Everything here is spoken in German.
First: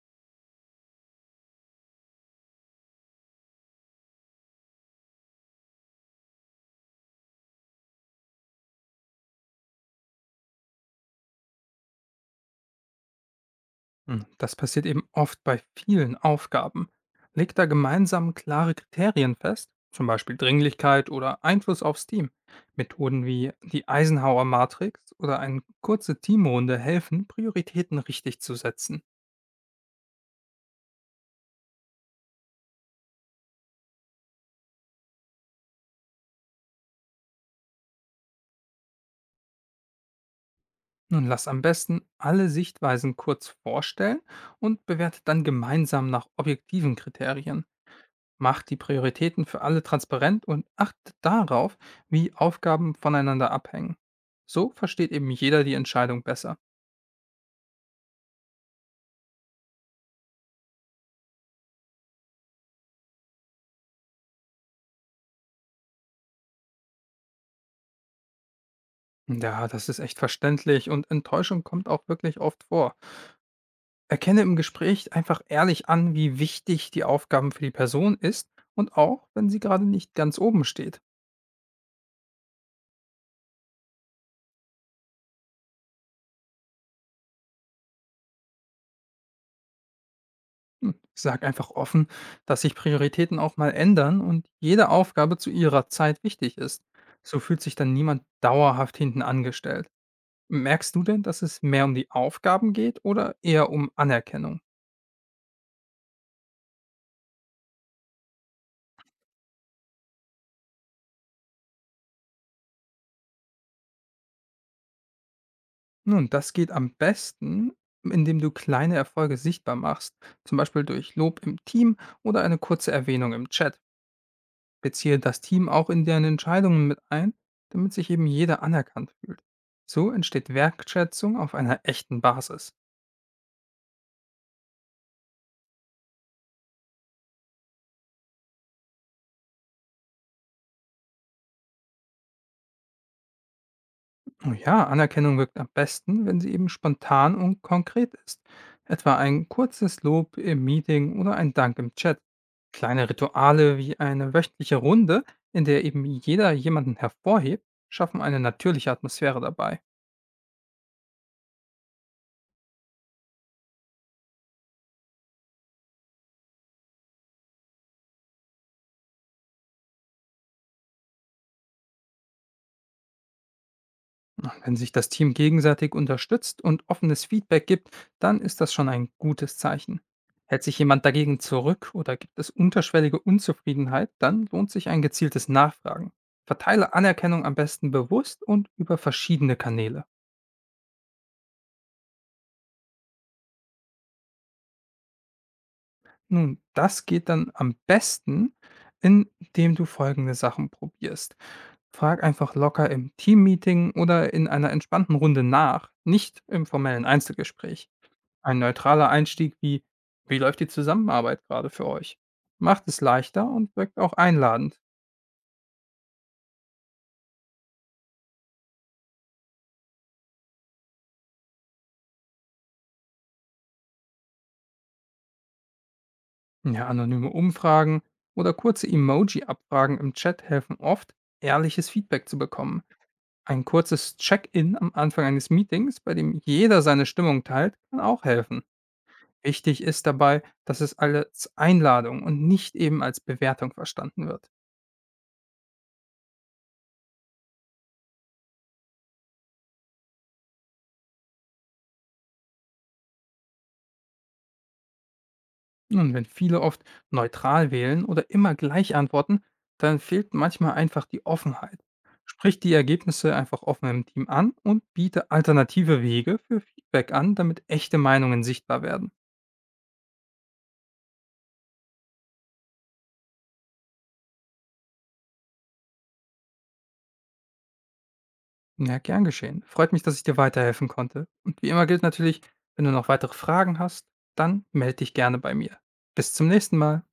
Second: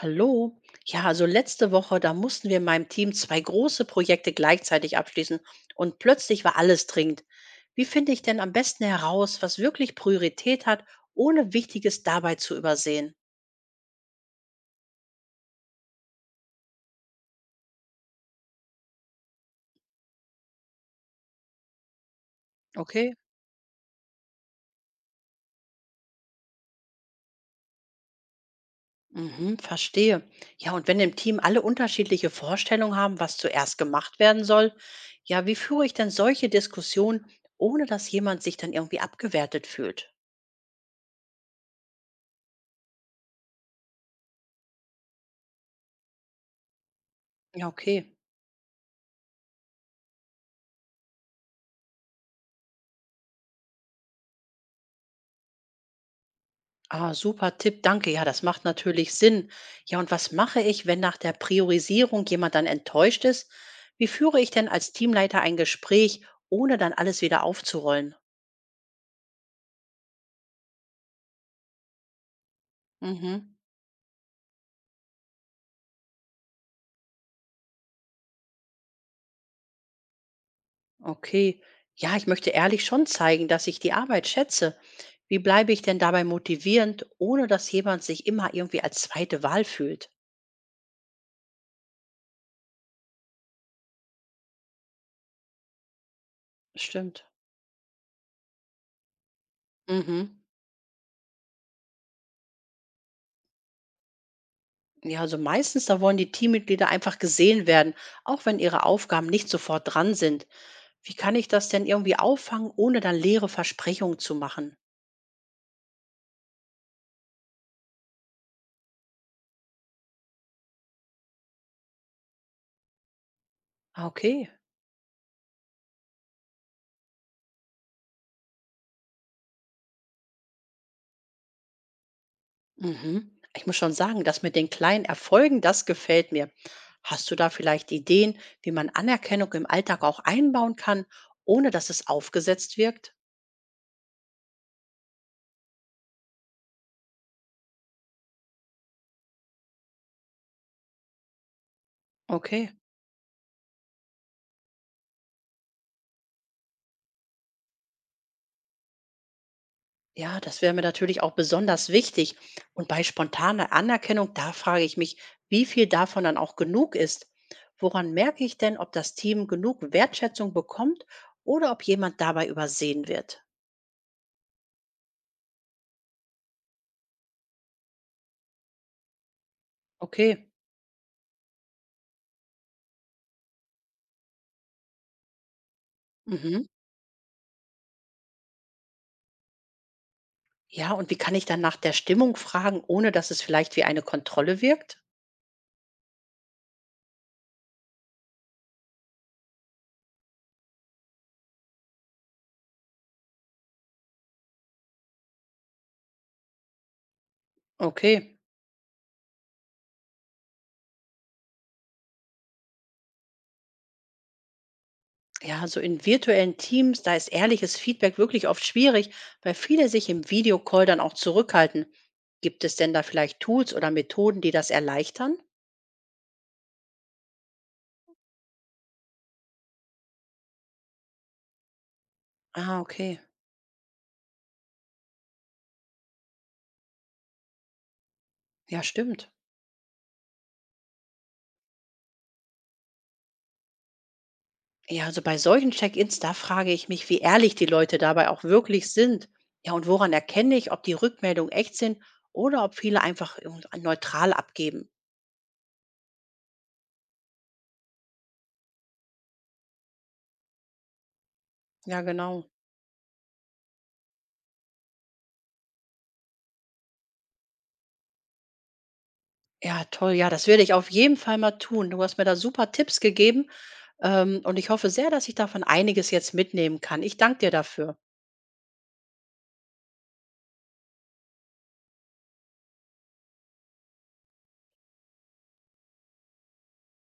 Hallo. Ja, also letzte Woche, da mussten wir in meinem Team zwei große Projekte gleichzeitig abschließen und plötzlich war alles dringend. Wie finde ich denn am besten heraus, was wirklich Priorität hat, ohne Wichtiges dabei zu übersehen? Das passiert eben oft bei vielen Aufgaben. Legt da gemeinsam klare Kriterien fest, zum Beispiel Dringlichkeit oder Einfluss aufs Team. Okay. Methoden wie die Eisenhower Matrix oder eine kurze Teamrunde helfen, Prioritäten richtig zu setzen. Mhm, verstehe. Ja, und wenn im Team alle unterschiedliche Vorstellungen haben, was zuerst gemacht werden soll, ja, wie führe ich denn solche Diskussionen, ohne dass jemand sich dann irgendwie abgewertet fühlt? Nun lass am besten alle Sichtweisen kurz vorstellen und bewertet dann gemeinsam nach objektiven Kriterien. Ja, okay. Macht die Prioritäten für alle transparent und achtet darauf, wie Aufgaben voneinander abhängen. So versteht eben jeder die Entscheidung besser. Ah, super Tipp, danke. Ja, das macht natürlich Sinn. Ja, und was mache ich, wenn nach der Priorisierung jemand dann enttäuscht ist? Wie führe ich denn als Teamleiter ein Gespräch, ohne dann alles wieder aufzurollen? Ja, das ist echt verständlich und Enttäuschung kommt auch wirklich oft vor. Mhm, Erkenne im Gespräch einfach ehrlich an, wie wichtig die Aufgaben für die Person ist und auch, wenn sie gerade nicht ganz oben steht. okay. Ja, ich möchte ehrlich schon zeigen, dass ich die Arbeit schätze. Wie bleibe ich denn dabei motivierend, ohne dass jemand sich immer irgendwie als zweite Wahl fühlt? Sag einfach offen, dass sich Prioritäten auch mal ändern und jede Aufgabe zu ihrer Zeit wichtig ist. Stimmt. So fühlt sich dann niemand dauerhaft hinten angestellt. Mhm. Merkst du denn, dass es mehr um die Aufgaben geht oder eher um Anerkennung? Ja, also meistens, da wollen die Teammitglieder einfach gesehen werden, auch wenn ihre Aufgaben nicht sofort dran sind. Wie kann ich das denn irgendwie auffangen, ohne dann leere Versprechungen zu machen? Nun, das geht am besten, indem du kleine Erfolge sichtbar machst, zum Beispiel durch Lob im Team oder eine kurze Erwähnung im Chat. Ah, okay. Beziehe das Team auch in deren Entscheidungen mit ein, damit sich eben jeder anerkannt fühlt. So entsteht Wertschätzung auf einer echten Basis. Mhm. Ich muss schon sagen, das mit den kleinen Erfolgen, das gefällt mir. Hast du da vielleicht Ideen, wie man Anerkennung im Alltag auch einbauen kann, ohne dass es aufgesetzt wirkt? Oh ja, Anerkennung wirkt am besten, wenn sie eben spontan und konkret ist. Etwa ein kurzes Lob im Meeting oder ein Dank im Chat. Okay. Kleine Rituale wie eine wöchentliche Runde, in der eben jeder jemanden hervorhebt, schaffen eine natürliche Atmosphäre dabei. Ja, das wäre mir natürlich auch besonders wichtig. Und bei spontaner Anerkennung, da frage ich mich, wie viel davon dann auch genug ist. Woran merke ich denn, ob das Team genug Wertschätzung bekommt oder ob jemand dabei übersehen wird? Wenn sich das Team gegenseitig unterstützt und offenes Feedback gibt, dann ist das schon ein gutes Zeichen. Okay. Hält sich jemand dagegen zurück oder gibt es unterschwellige Unzufriedenheit, dann lohnt sich ein gezieltes Nachfragen. Mhm. Verteile Anerkennung am besten bewusst und über verschiedene Kanäle. Ja, und wie kann ich dann nach der Stimmung fragen, ohne dass es vielleicht wie eine Kontrolle wirkt? Nun, das geht dann am besten, indem du folgende Sachen probierst. Frag einfach locker im Teammeeting oder in einer entspannten Runde nach, nicht im formellen Einzelgespräch. Okay. Ein neutraler Einstieg wie „Wie läuft die Zusammenarbeit gerade für euch?“ macht es leichter und wirkt auch einladend. Ja, so in virtuellen Teams, da ist ehrliches Feedback wirklich oft schwierig, weil viele sich im Videocall dann auch zurückhalten. Gibt es denn da vielleicht Tools oder Methoden, die das erleichtern? Ja, anonyme Umfragen oder kurze Emoji-Abfragen im Chat helfen oft, ehrliches Feedback zu Ah, bekommen. okay. Ein kurzes Check-in am Anfang eines Meetings, bei dem jeder seine Stimmung teilt, kann auch helfen. Ja, stimmt. Wichtig ist dabei, dass es als Einladung und nicht eben als Bewertung verstanden wird. Ja, also bei solchen Check-ins, da frage ich mich, wie ehrlich die Leute dabei auch wirklich sind. Ja, und woran erkenne ich, ob die Rückmeldungen echt sind oder ob viele einfach neutral abgeben? Nun, wenn viele oft neutral wählen oder immer gleich antworten, dann fehlt manchmal einfach die Offenheit. Ja, genau. Sprich die Ergebnisse einfach offen im Team an und biete alternative Wege für Feedback an, damit echte Meinungen sichtbar werden. Ja, toll. Ja, das werde ich auf jeden Fall mal tun. Du hast mir da super Tipps gegeben. Und ich hoffe sehr, dass ich davon einiges jetzt mitnehmen kann. Ich danke dir dafür. Ja, gern geschehen. Freut mich, dass ich dir weiterhelfen konnte. Und wie immer gilt natürlich, wenn du noch weitere Fragen hast, dann melde dich gerne bei mir. Bis zum nächsten Mal.